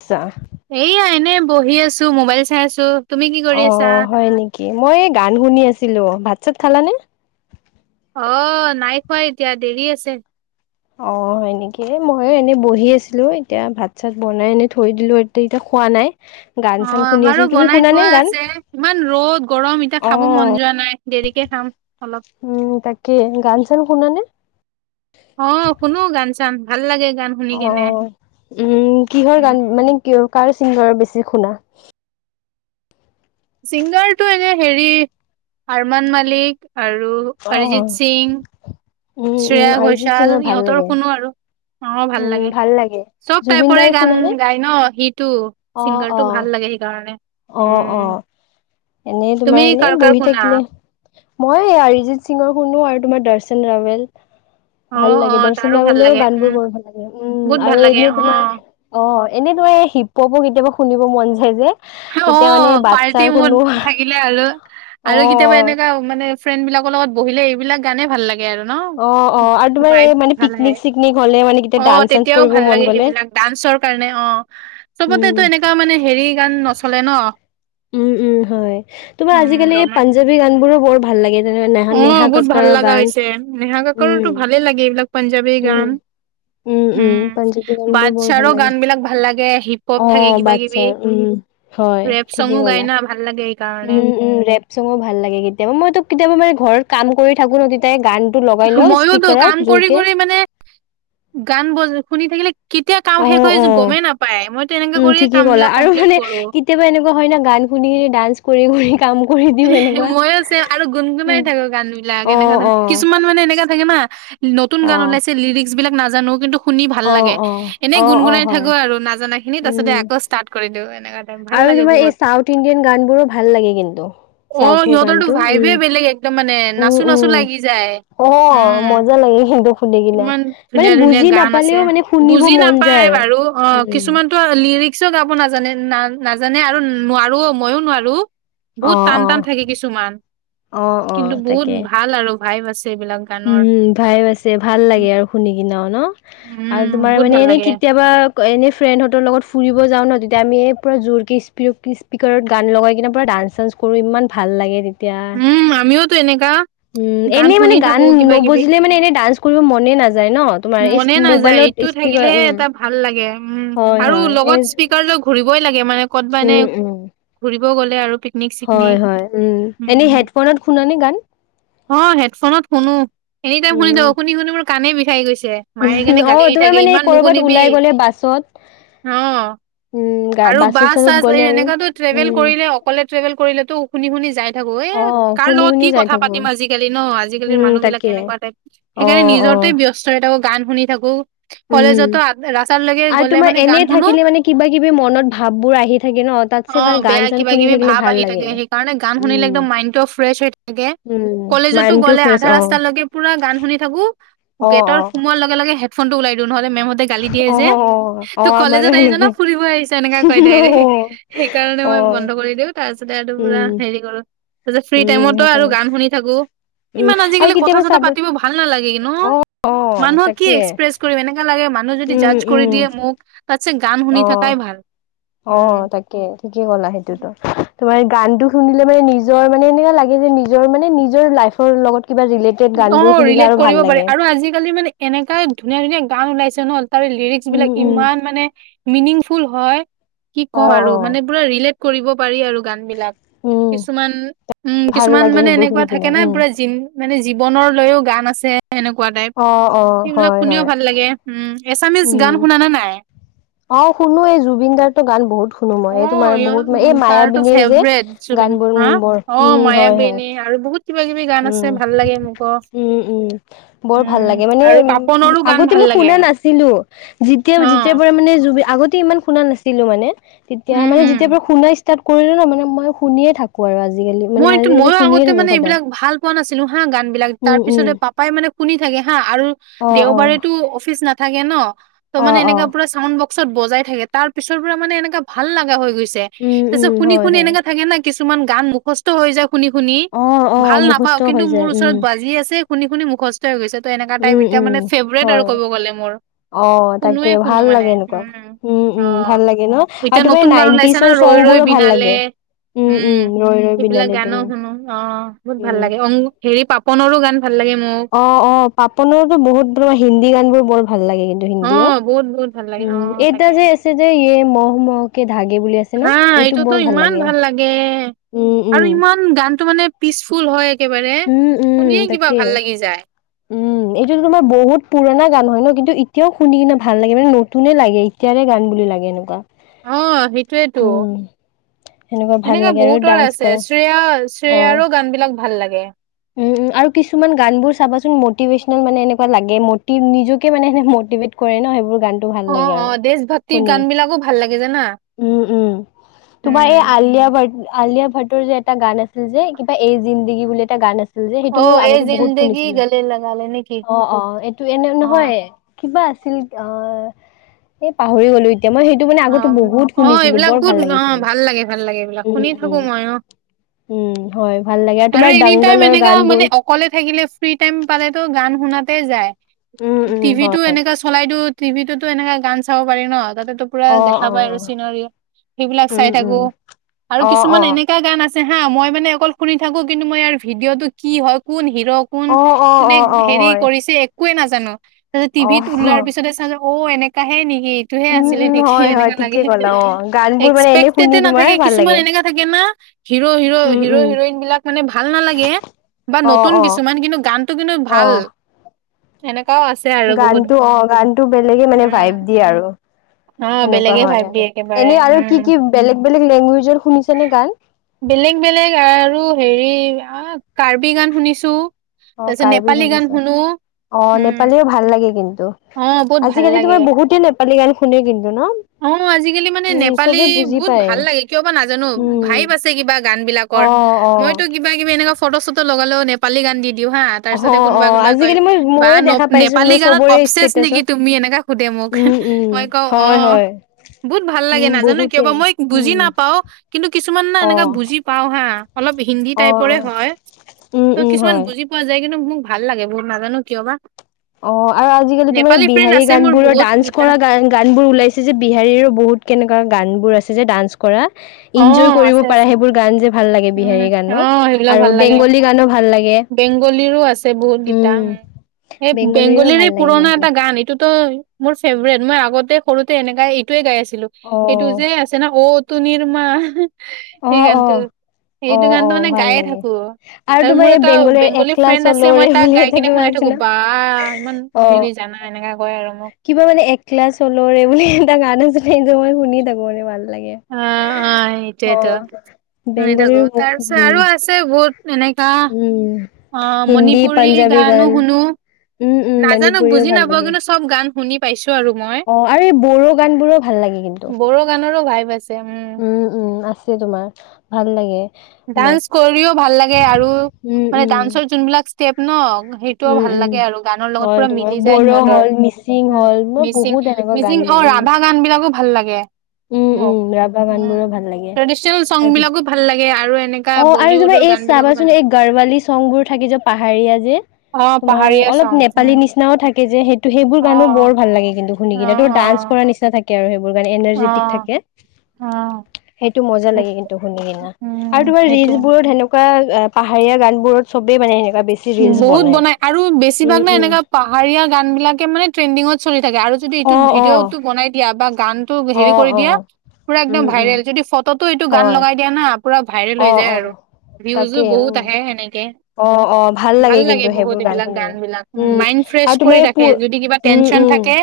আচ্ছা এইয়া এনে বহি আছো মোবাইল চাই আছো। তুমি কি কৰি অ আছা হয় নেকি? মই এই গান শুনি আছিলো, ভাত চাত খালানে? অ নাই খোৱা এতিয়া দেৰি আছে। অ এনেকে মই এনে বহি আছিলো এতিয়া ভাত চাত বনাই এনে থৈ দিলো এতি এতিয়া খোৱা নাই। গান অ চান শুনি আমাৰো আছিলো তুমি বনাই শুনানে থোৱা গান আছে ইমান ৰ'দ গৰম এতিয়া অ খাব মন যোৱা নাই। দেৰিকে খাম। অলপ উম তাকে গান চান শুনানে? অ শুনো গান চান ভাল লাগে। গান শুনি অ কেনে উম কিহৰ গান উম মানে ক কাৰ ছিংগাৰ বেছি শুনা? ছিংগাৰটো এনে হেৰি আৰমান মালিক আৰু অ অৰিজিত সিং উম উম শ্ৰেয়া অৰিজিত ঘৈছাল সিঙৰ ভাল ইহঁতৰ লাগে শুনো আৰু। অ ভাল উম লাগে চব জুবিন টাইপৰে দাৰ গান শুনানে গায় ন হিট টো অ ছিংগাৰ অ টো ভাল লাগে সেইকাৰণে। অ অ। উম এনে তুমি তোমাৰ এনে কাৰ কাৰ বহি শুনা? থাকিলে মই অৰিজিত সিঙৰ শুনো আৰু। তোমাৰ দৰ্শন ৰাৱেল। অ', ভাল লাগে অ', তাৰো দৰ্শন ভাল ৰৱেলও লাগে গান উম, বোৰ বৰ ভাল লাগে বহুত উম ভাল আৰু লাগে এনেই অ', তোমাৰ অ এনে শিপপো কেতিয়াবা শুনিব মন যায় যে। অ তেতিয়া মানে পাৰ্টি বাচ্ছাৰ মুড শুনো থাকিলে আৰু অ আৰু কেতিয়াবা এনেকুৱা অ মানে ফ্ৰেণ্ড বিলাকৰ লগত বহিলে এইবিলাক গানে ভাল লাগে ভাল লাগে আৰু অ আৰু তোমাৰ এই মানে ন [unintelligible] পিকনিক চিকনিক হলে মানে কেতিয়া অ ডান্স চান্স তেতিয়াও কৰিব ভাল মন লাগে গ'লে সেইবিলাক ডান্সৰ কাৰণে অ চবতে উম তটো এনেকুৱা মানে হেৰি গান নচলে ন উম উম হয় তোমাৰ উম, আজিকালি এই ৰমান পাঞ্জাবী গান বোৰো বৰ ভাল লাগে। যেনে ন অ', নেহা বহুত ভাল কক্কৰৰ লগা গান হৈছে নেহা ককৰ তো উম ভালেই লাগে এইবিলাক পাঞ্জাৱী উম গান। উম পাঞ্জাৱী গান বোৰ বৰ ভাল বাচ্ছাৰো লাগে গান বিলাক ভাল লাগে হিপ হপ অ থাকে কিবা কিবি। বাচ্ছাৰ উম হয় ৰেপ ঠিকেই চঙো গাই ক'লা না ভাল লাগে। উম সেইকাৰণে উম ৰেপ চঙো ভাল লাগে, কেতিয়াবা মইতো কেতিয়াবা মানে ঘৰত কাম কৰি থাকো ন তেতিয়াই গান ময়োতো কাম কৰি কৰি মানে গান বজ শুনি থাকিলে কেতিয়া কাম অ শেষ হৈ অ গমেই নাপায় মই তেনেকে উম কৰিয়ে ঠিকে কাম ক'লা বিলাক আৰু কমপ্লিট মানে কৰো কেতিয়াবা এনেকুৱা হয় ন গান শুনি কি ডান্স কৰি কৰি কাম কৰি দিও এনেকুৱা মইও ছেম আৰু গুণগুনাই থাকো গান বিলাক, অ এনেকা ধৰণে অ অ কিছুমান মানে এনেকা থাকে না নতুন গান ওলাইছে লিৰিক্স বিলাক নাজানো কিন্তু শুনি ভাল অ অ লাগে, এনেই অ গুণ অ গুনাই হয় থাকো আৰু নাজানা খিনি তাছতে উম আকৌ ষ্টাৰ্ট কৰি দিও এনেকা। টাইপ ভাল আৰু লাগে তোমাৰ বহুত এই চাউথ ইণ্ডিয়ান গানবোৰো ভাল লাগে কিন্তু। অ চাউথৰ সিহঁতৰতো গানটো উম ভাইবে বেলেগ একদম মানে উম নাচো নাচো উম লাগি যায়। অ উম মজা লাগে কিন্তু শুনি কিনা কিমান মানে ধুনীয়া ধুনীয়া বুজি গান আছে। নাপালেও মানে শুনিব বুজি মন যায় নাপায় আৰু। বাৰু অ উম কিছুমানতো লিৰিক্সও গাব নাজানে ন নাজানে আৰু নোৱাৰো মইও নোৱাৰো। অ বহুত টান অ টান থাকে কিছুমান অ অ কিন্তু বহুত তাকে ভাল আৰু। ভাইভ আছে এইবিলাক গানৰ। উম ভাইে আছে ভাল উম লাগে আৰু শুনি কিনেও ন আৰু উম তোমাৰ বহুত মানে ভাল এনেই লাগে কেতিয়াবা এনেই ফ্ৰেণ্ডহঁতৰ লগত ফুৰিব যাও ন তেতিয়া আমি এই পূৰা জোৰকি স্প স্পকাৰত গান লগাই কিনে পুৰা ডান্স চানস কৰো ইমান ভাল লাগে। এতিয়া উম আমিওতো এনেকা উম গান এনেই শুনি মানে গান থাকো কিবা কিবি নুবুজিলে মানে এনে ডান্স কৰিব মনে নাযায় ন তোমাৰ মনে নাযায় এইটো মোবাইলত স্পিক থাকিলেহে উ এটা ভাল উম আৰু লগত স্পকাৰ লই ঘুৰিবই লাগে মানে উম উম ফুৰিবগ'লে আৰু পিকনিক হয় চিকনিক হয় উ এনেই উম হেডফোনত শুনানে গান অ হেডফোনত শুনো এনি টাইম শুনি উম শুনি শুনি মোৰ কাণেই বিষাই গৈছে। মায়ে সেই উম কাৰণে অ গালি দি তোমাৰ থাকে মানে ইমান কৰ'বাত নুশুনিবি ওলাই গ'লে বাছত অ উম গা আৰু বাছত বাছ চাছত চাছ এই গ'লে আৰু এনেককাতো ট্ৰেভেল উম কৰিলে অকলে ট্ৰেভেল কৰিলে তো শুনি শুনি যাই থাকো এ অ কাৰ শুনি লগত শুনি কি যাই কথা থাকো পাতিম আজিকালি ন আজিকালিৰ উম মানুহ বিলাক তাকে কেনেকুৱা টাইপ অ সেইকাৰণে অ নিজৰতে ব্যস্ততা থাকো গান শুনি থাকো উম কলেজতো ৰাস্তালৈকে আৰু গ'লে তোমাৰ মানে এনে গান শুনো থাকিলে মানে কিবা কিবি মনত ভাব বোৰ আহি থাকে ন তাতছে অ ভাল গান বেয়া চান কিবা শুনি কিবি থাকিলে ভাৱ ভাল আহি লাগে। থাকে সেইকাৰণে গান শুনিলে উম একদম মাইণ্ডটো ফ্ৰেছ হৈ থাকে উম কলেজতো মাইণ্ডটো গ'লে ফ্ৰেছ আধা অ ৰাস্তালৈকে পুৰা গান শুনি থাকো অ গেটৰ অ সোমোৱাৰ লগে লগে ফটো ওলাদো নহলে মেমহতে গালি দিয়ে অ যে অ অ তই আমাৰো কলেজত আহিছ ন সেনেকুৱাই ফুৰিব আহিছ এনেকা কয় অ ডাৰেক সেইকাৰণে অ মই বন্ধ কৰি দিওঁ তাৰ পিছতে আৰু টো পুৰা উম হেৰি কৰো তাৰপিছত ফ্ৰী উম টাইমতো আৰু সেইকাৰণে গান শুনি থাকো উম ইমান আৰু আজিকালি কথা কেতিয়াবা চথা চাবা পাতিব ভাল নালাগে কি ন অ অ মানুহক কি তাকে এক্সপ্ৰেছ কৰিম এনেকা লাগে মানুহ যদি উম জাছ কৰি উম দিয়ে মোক তাতছে গান শুনি অ থাকাই ভাল অ উম। তাকে ঠিকেই কলা সেইটোতো তোমাৰ গানটো শুনিলে মানে নিজৰ মানে এনো লাগে যে নিজৰ মানে নিজৰ লাইফৰ লগত কিবা ৰিলেটেড গান অ বোৰ শুনিলে ৰিলেট আৰু ভাল কৰিব পাৰি লাগে আৰু আজিকালি মানে এনেকাই ধুনীয়া ধুনীয়া গান ওলাইছে ন তাৰে লিৰিক্স উম বিলাক উম ইমান মানে মিনিংফুল হয় কি অ কওঁ আৰু অ মানে পুৰা ৰিলেট কৰিব পাৰি আৰু গান বিলাক। উম কিছুমান উম ভাল কিছুমান লাগে মানে সেইবোৰ এনেকুৱা শুনি কিনে থাকে না উম পুৰা জিন মানে- জীৱনৰ লৈও গান আছে। এনেকুৱা টাইপ অ অ সেইবিলাক হয় শুনিও হয়। ভাল লাগে উম এছামিজ গান উম শুনা নে নাই অ শুনো এই জুবিন দাৰ টো গান বহুত শুনো অ মই এই তোমাৰ বহুত এই তাৰতো মায়াবিনীৰ যে ফেভৰেট গান জুবিন বোৰ হা উম বৰ অ উম হয় হয়। মায়াবিনী আৰু বহুত কিবা কিবি গান উম আছে ভাল লাগে মোকো উম উম বৰ ভাল উম লাগে মানে আৰু পাপনৰো আগ গান আগতে ভাল মই লাগে শুনা নাছিলোঁ যেতিয়া অ যেতিয়াৰ পৰা মানে জুবি আগতে ইমান শুনা নাছিলোঁ মানে তেতিয়া উম, মানে উম, যেতিয়া পৰা শুনা ষ্টাৰ্ট কৰিলো ন মানে মই শুনিয়ে থাকো আৰু আজি মই এইটো ময়ো আগতে মানে এইবিলাক ভাল পোৱা নাছিলো হা গান বিলাক তাৰ উম উম পিছতে পাপাই মানে শুনি থাকে হা আৰু অ অ দেওবাৰেতো অফিচ নাথাকে ন ত অ মানে অ এনেকা পুৰা ছাউণ্ড বক্সত বজাই থাকে তাৰ পিছৰ পৰা মানে এনেকা ভাল লাগা হৈ গৈছে উম উম তাৰপিছত শুনি হয় শুনি হয় এনেকা থাকে না কি কিছুমান গান মুখস্থ হৈ যায় শুনি শুনি অ অ ভাল নাপাওঁ মুখস্থ কিন্তু হৈ মোৰ যায় উম ওচৰত বাজি আছে শুনি শুনি মুখস্থ হৈ গৈছে ত এনেকা টাইপ উম এতিয়া উম মানে ফেভৰেট আৰু হয় ক'ব গ'লে মোৰ অ তাকে শুনোৱে শুনো ভাল মানে লাগে এনেকুৱা উম অ উম ভাল লাগে ন আৰু এতিয়া তোমাৰ নতুন গান ওলাইছে ন নাইনটিচৰ ৰৈ চং ৰৈ বোৰো ভাল বিনালে লাগে উম উম ৰৈ ৰৈ সেইবিলাক বিনালে গানো তুমি শুনো অ বহুত ভাল লাগে উম হেৰি পাপণৰো গান ভাল লাগে মোক অ অ পাপণৰতো বহুত, হিন্দী গান বোৰ বৰ ভাল লাগে কিন্তু অ হিন্দীয়ো বহুত বহুত ভাল লাগে উম অ এইটা তাকে যে আছে যে ইয়ে মহ মহকে ধাগে বুলি আছে। ন হা এইটো এইটোতো বৰ ইমান ভাল লাগে উম উম আৰু ইমান গানটো মানে পিচফুল হয় একেবাৰে উম উম শুনিয়ে কিবা ভাল লাগি যায়। এইটোতো তোমাৰ বহুত পুৰণা গান হয় ন কিন্তু এতিয়াও শুনি কিনে ভাল লাগে মানে নতুনে লাগে এতিয়াৰে গান বুলি লাগে এনেকুৱা অ সেইটোৱেতো উম সেনেকুৱা ভাল এনেকা লাগে আৰু বহুতৰে ডান্স আছে কৰা শ্ৰেয়া অ শ্ৰেয়াৰো গান বিলাক ভাল লাগে। উম উম আৰু কিছুমান গান বোৰ চাবাচোন মটিভেচনেল মানে এনেকুৱা লাগে মটি নিজকে মানে এনে মটি মটিভেট কৰে ন সেইবোৰ গান টো ভাল অ লাগে অ আৰু দেশ ভক্তিৰ শুনি গান বিলাকো ভাল লাগে জানা উম উম। তোমাৰ এই উম আলিয়া ভট্ট আলিয়া ভট্টৰ যে এটা গান আছিল যে কিবা এই জিন্দগী বুলি এটা গান আছিল। যে সেইটো অ মই এই আগতে বহুত জিন্দগী শুনিছিলো। গলে লগালে নেকি অ অ এইটো এনে অ নহয় কিবা আছিল অ এই পাহৰি গ'লো। এতিয়া মই সেইটো মানে অ', আগতো বহুত অ', শুনিছিলো এইবিলাক বৰ বহুত ভাল লাগিছিল। অ', ভাল লাগে ভাল লাগে এইবিলাক উম শুনি থাকো উম। মই অ', উম হয় ভাল লাগে, আৰু তোমাৰ ডাঙৰ টাইম এনেকা মানে অকলে থাকিলে ফ্ৰী টাইম পালেটো গান শুনাতে যায়। টিভিটো এনেকা চলাই দিওঁ টিভিটোতো এনেকা গান চাব পাৰি ন, তাতে পুৰা অ দেখা অ পায় আৰু চিনাৰি সেইবিলাক চাই উম উম থাকো, আৰু অ কিছুমান অ এনেকা গান আছে আছে হা মই মানে অকল শুনি থাকো কিন্তু মই ইয়াৰ ভিডিঅ টো কি হয় কোন সি হিৰ কোন অ অ কোনে অ অ হেৰী হয় কৰিছে একোৱে নাজানো তাপিছত অ টিভিত ওলোৱাৰ পিছতে চা অ এনেকাহে নিকি এইটোহে উম আছিলে উম নিকি। হয় হয় এনেকা ঠিকে লাগে ক'লা অ গান বোৰ মানে এনে শুনি এক্সপেকটেডে তোমাৰ নাথাকে ভাল কিছুমান লাগে এনেকা থাকে না হিৰ হিৰ' উম হিৰ উম হিৰইন বিলাক মানে ভাল নালাগে বা অ নতুন অ কিছুমান কিন্তু গানটো কিন্তু ভাল অ এনেকাও আছে আৰু বহুত গানটো অ গানটো বেলেগে মানে উম ভাইব দিয়ে আৰু। অ সেনেকুৱা বেলেগে হয় ভাইব আৰু দিয়ে একেবাৰে এনে আৰু উম কি কি বেলেগ বেলেগ লেংগুৱেজৰ শুনিছা নে গান? বেলেগ বেলেগ আৰু হেৰি কাৰ্বি গান শুনিছোঁ। অ কাৰ্বি শুনিছে অ উম। নেপালীও ভাল লাগে কিন্তু। অ' বহুত ভাল আজিকালি লাগে। তোমাৰ বহুতে নেপালী গান শুনে কিন্তু ন? অ আজিকালি মানে উম নেপালী চবে বুজি বহুত পায় ভাল লাগে কিয় বা নাজানো উম ভাইব আছে কিবা গান বিলাকৰ। অ অ মইটো কিবা কিবি এনেকুৱা ফটো চটো লগালেও নেপালী গান দি দিওঁ হা তাৰ অ পিছতে অ কোনোবা কোনোবা কয় আজিকালি মই বা ময়ো ন দেখা পাইছো নেপালী মই গানত চবৰে অপ প্ৰেছ নেকি ষ্টেটাচত তুমি এনেকা সোধে মোক উম উম মই কওঁ অ। হয় হয় বহুত ভাল লাগে উম নাজানো কিয় বহুতে বা মই উম বুজি নাপাও কিন্তু কিছুমান না অ অ এনেকা বুজি পাওঁ। অলপ হিন্দী অ টাইপৰে হয় উম ত' উম কিছুমান হয় বুজি পোৱা যায় কিন্তু মোক। ভাল লাগে বোৰ নাজানো কিয় বা। অ আৰু আজিকালি তোমাৰ নেপালী ফ্ৰেণ্ড বিহাৰী আছে গান মোৰ বোৰ বহুত ডান্স গিটা। কৰা গান গান বোৰ ওলাইছে যে বিহাৰীৰো বহুত কেনে। গাঢ় গান বোৰ আছে যে ডান্স কৰা। ইনজয় অ', আছে কৰিব পাৰা আছে সেইবোৰ গান যে ভাল লাগে উম, বিহাৰী গানো অ', সেইবিলাক আৰু ভাল লাগে বেংগলী গানো ভাল লাগে। বেংগলীৰো আছে বহুত গেইটা উম উ এই বেংগলীৰো বেংগলীৰে ভাল লাগে পুৰণা কিন্তু এটা গান এইটো ত মোৰ ফেভ্ৰেত মই আগতে সৰুতে এনেকাই এইটোয়ে গাই আছিলো, অ সেইটো যে আছে না অ তুনিৰমা অ সেই অ গানটো অ সেইটো অ গানতো মানে ভাল গায়ে লাগে থাকো। আৰু ত তোমাৰ মোৰ এই এটা বেংগলীৰ বেংগলী একলা ফ্ৰেণ্ড আছে মই চলৰে তাক বুলি গাই এটা কেনে কিবা শুনাই আছিল থাকো ন বা ইমান অ হেৰি যা। ন এনেকা। কয় আৰু মোক কিবা মানে এক লা চলৰে এই বুলি এটা গান আছিলে সেইটো মই শুনি থাকো মানে ভাল। লাগে। অ', অ', অ এইটোয়েতো শুনি থাকো বেংগলীৰ বহুত তাৰ পিছত উম আৰু আছে বহুত এনেকা উম। অ', হিন্দী মণিপুৰী পাঞ্জাবী গানো গান। শুনো উম উম নাজানো মণিপুৰীও বুজি ভাল নাপাও লাগে কিন্তু চব গান শুনি পাইছো। আৰু মই অ আৰু এই বড়ো গান বোৰো ভাল লাগে কিন্তু বড়ো গানৰো ভাইব আছে উম উম আছে। তোমাৰ ভাল লাগে। মোক ডান্স কৰিও ভাল লাগে আৰু উম মানে উম ডান্সৰ যোনবিলাক ষ্টেপ ন সেইটোও উম ভাল উম লাগে আৰু গানৰ লগত হয় পুৰা তোমাৰ মিলি যায় বড়ো সিহঁতৰ হ'ল মিচিং উ হ'ল মই মিচিং বহুত এনেকুৱা মিচিং। গান অ বোৰ উম ৰাভা গান বিলাকো ভাল লাগে। উম অ উম ৰাভা গান উম বোৰো ভাল লাগে ট্ৰেডিচনেল চং আজি বিলাকো ভাল লাগে। আৰু এনেকা অ আৰু তোমা বলিউডৰ এই গান বিলাকো ভাল চাবাচোন লাগে এই গাৰৱালি চং বোৰ থাকে যে পাহাৰীয়া যে। অ তোমাৰ পাহাৰীয়া অলপ চং নেপালী উম নিচিনাও থাকে। যে সেইটো সেইবোৰ অ গানো বৰ ভাল লাগে কিন্তু শুনি অ কিনে তোৰ অ ডান্স কৰ নিচি থাকে আৰু সেইবোৰ। বোৰ গান অ এনাৰ্জিতিক থাকে। অ অ টো মজা সেই লাগে কিন্তু শুনি কিনা উম আৰু তোমাৰ ৰিলচ সেইটোৱে বোৰত হেনেকা। ৱা পাহাৰীয়া গান বোৰত চবে মানে এনে। বহুত বনাই আৰু বেছিভাগ ন এনেকা পাহাৰীয়া গান বিলাকে মানে ট্ৰেণ্ডিঙত। চলি থাকে আৰু যদি অ ইটোত অ ভিডিঅ'টো বনাই দিয়া বা গানতটো অ হেৰি কৰি অ দিয়া। পুৰা উম একদম উম ভাইৰেল যদি ফটোটো এইটো গান হয় লগাই দিয়া না। পুৰা ভাইৰেল অ হৈ যায় অ আৰু তাকে ভিউজো উম বহুত আহে সনেকে। অ অ ভাল লাগে কিন্তু বহুত সেইবোৰ এইবিলাক শুনি গান বিলাক উম মাইড ফ্ৰেছ আৰু তোমাৰ কৰি এই ৰাখে পুৰ যদি কিবা উম টেনচন উম থাকে।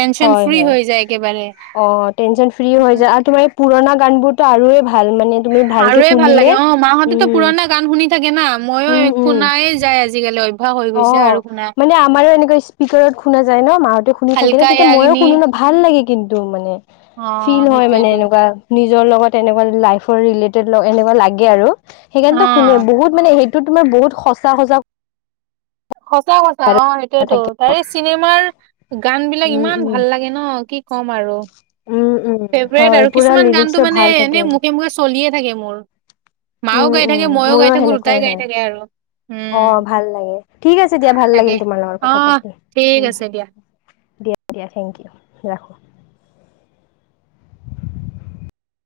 টেনচন হয় ফ্ৰী হয় হৈ যায় একেবাৰে। অ টেনচন ফ্ৰী হৈ যায় আৰু তোমাৰ এই পুৰণা গানবোৰতো আৰুৱেই ভাল মানে তুমি ভালকে। আৰুয়ে ভাল শুনিলে লাগে অ মাহঁতে ত উম পুৰণা গান শুনি থাকে না মইও উম উম শুনায়ে যাই আজিকালি। অভ্যাস হৈ অ গৈছে আৰু শুনা মানে আমাৰো এনেকুৱা স্পিকত শুনা যায় ন মাহতে শুনি থাকে ন হালকা তেতিয়া ময়ো য়াগনি শুনো ন ভাল লাগে। কিন্তু মানে অ ফিল হয় মানে সেইটোয়েতো এনেকুৱা নি। জৰ লগত এনেকুৱা লাইফৰ ৰেলেটেট ল এনেকুৱা লগে আৰু অ হেইকানেত হুনে বহুত মানে হেইট। টো তুমাৰ বহুত সঁচা সঁচা। সচা সচা অ কথা সটোয়েতো থাকে তাৰে চিনেমাৰ গান বিলাক উম ইমান উম ভাল লাগে ন কি। কম আৰু উম উম ফেভৰেট হয় আৰু পুৰা কিছুমান গানতটো লিৰিক্সো মানে ভাল থাকে এনে মোখে মোখে চলিয়ে থাকে মোৰ। উম মাও গাই উম থাকে মই মোৰো গাই থাকো সেনেকুৱাই দুটাই গাই হয় থাকে আৰু অ উম ভাল লাগে ঠিক আছে দিয়া ভাল তাকে লাগিল তোমাৰ লগত অ কথা পাতি উ ঠিক আছে দিয়া দিয়া দিয়া থেইংকিও ৰাখো।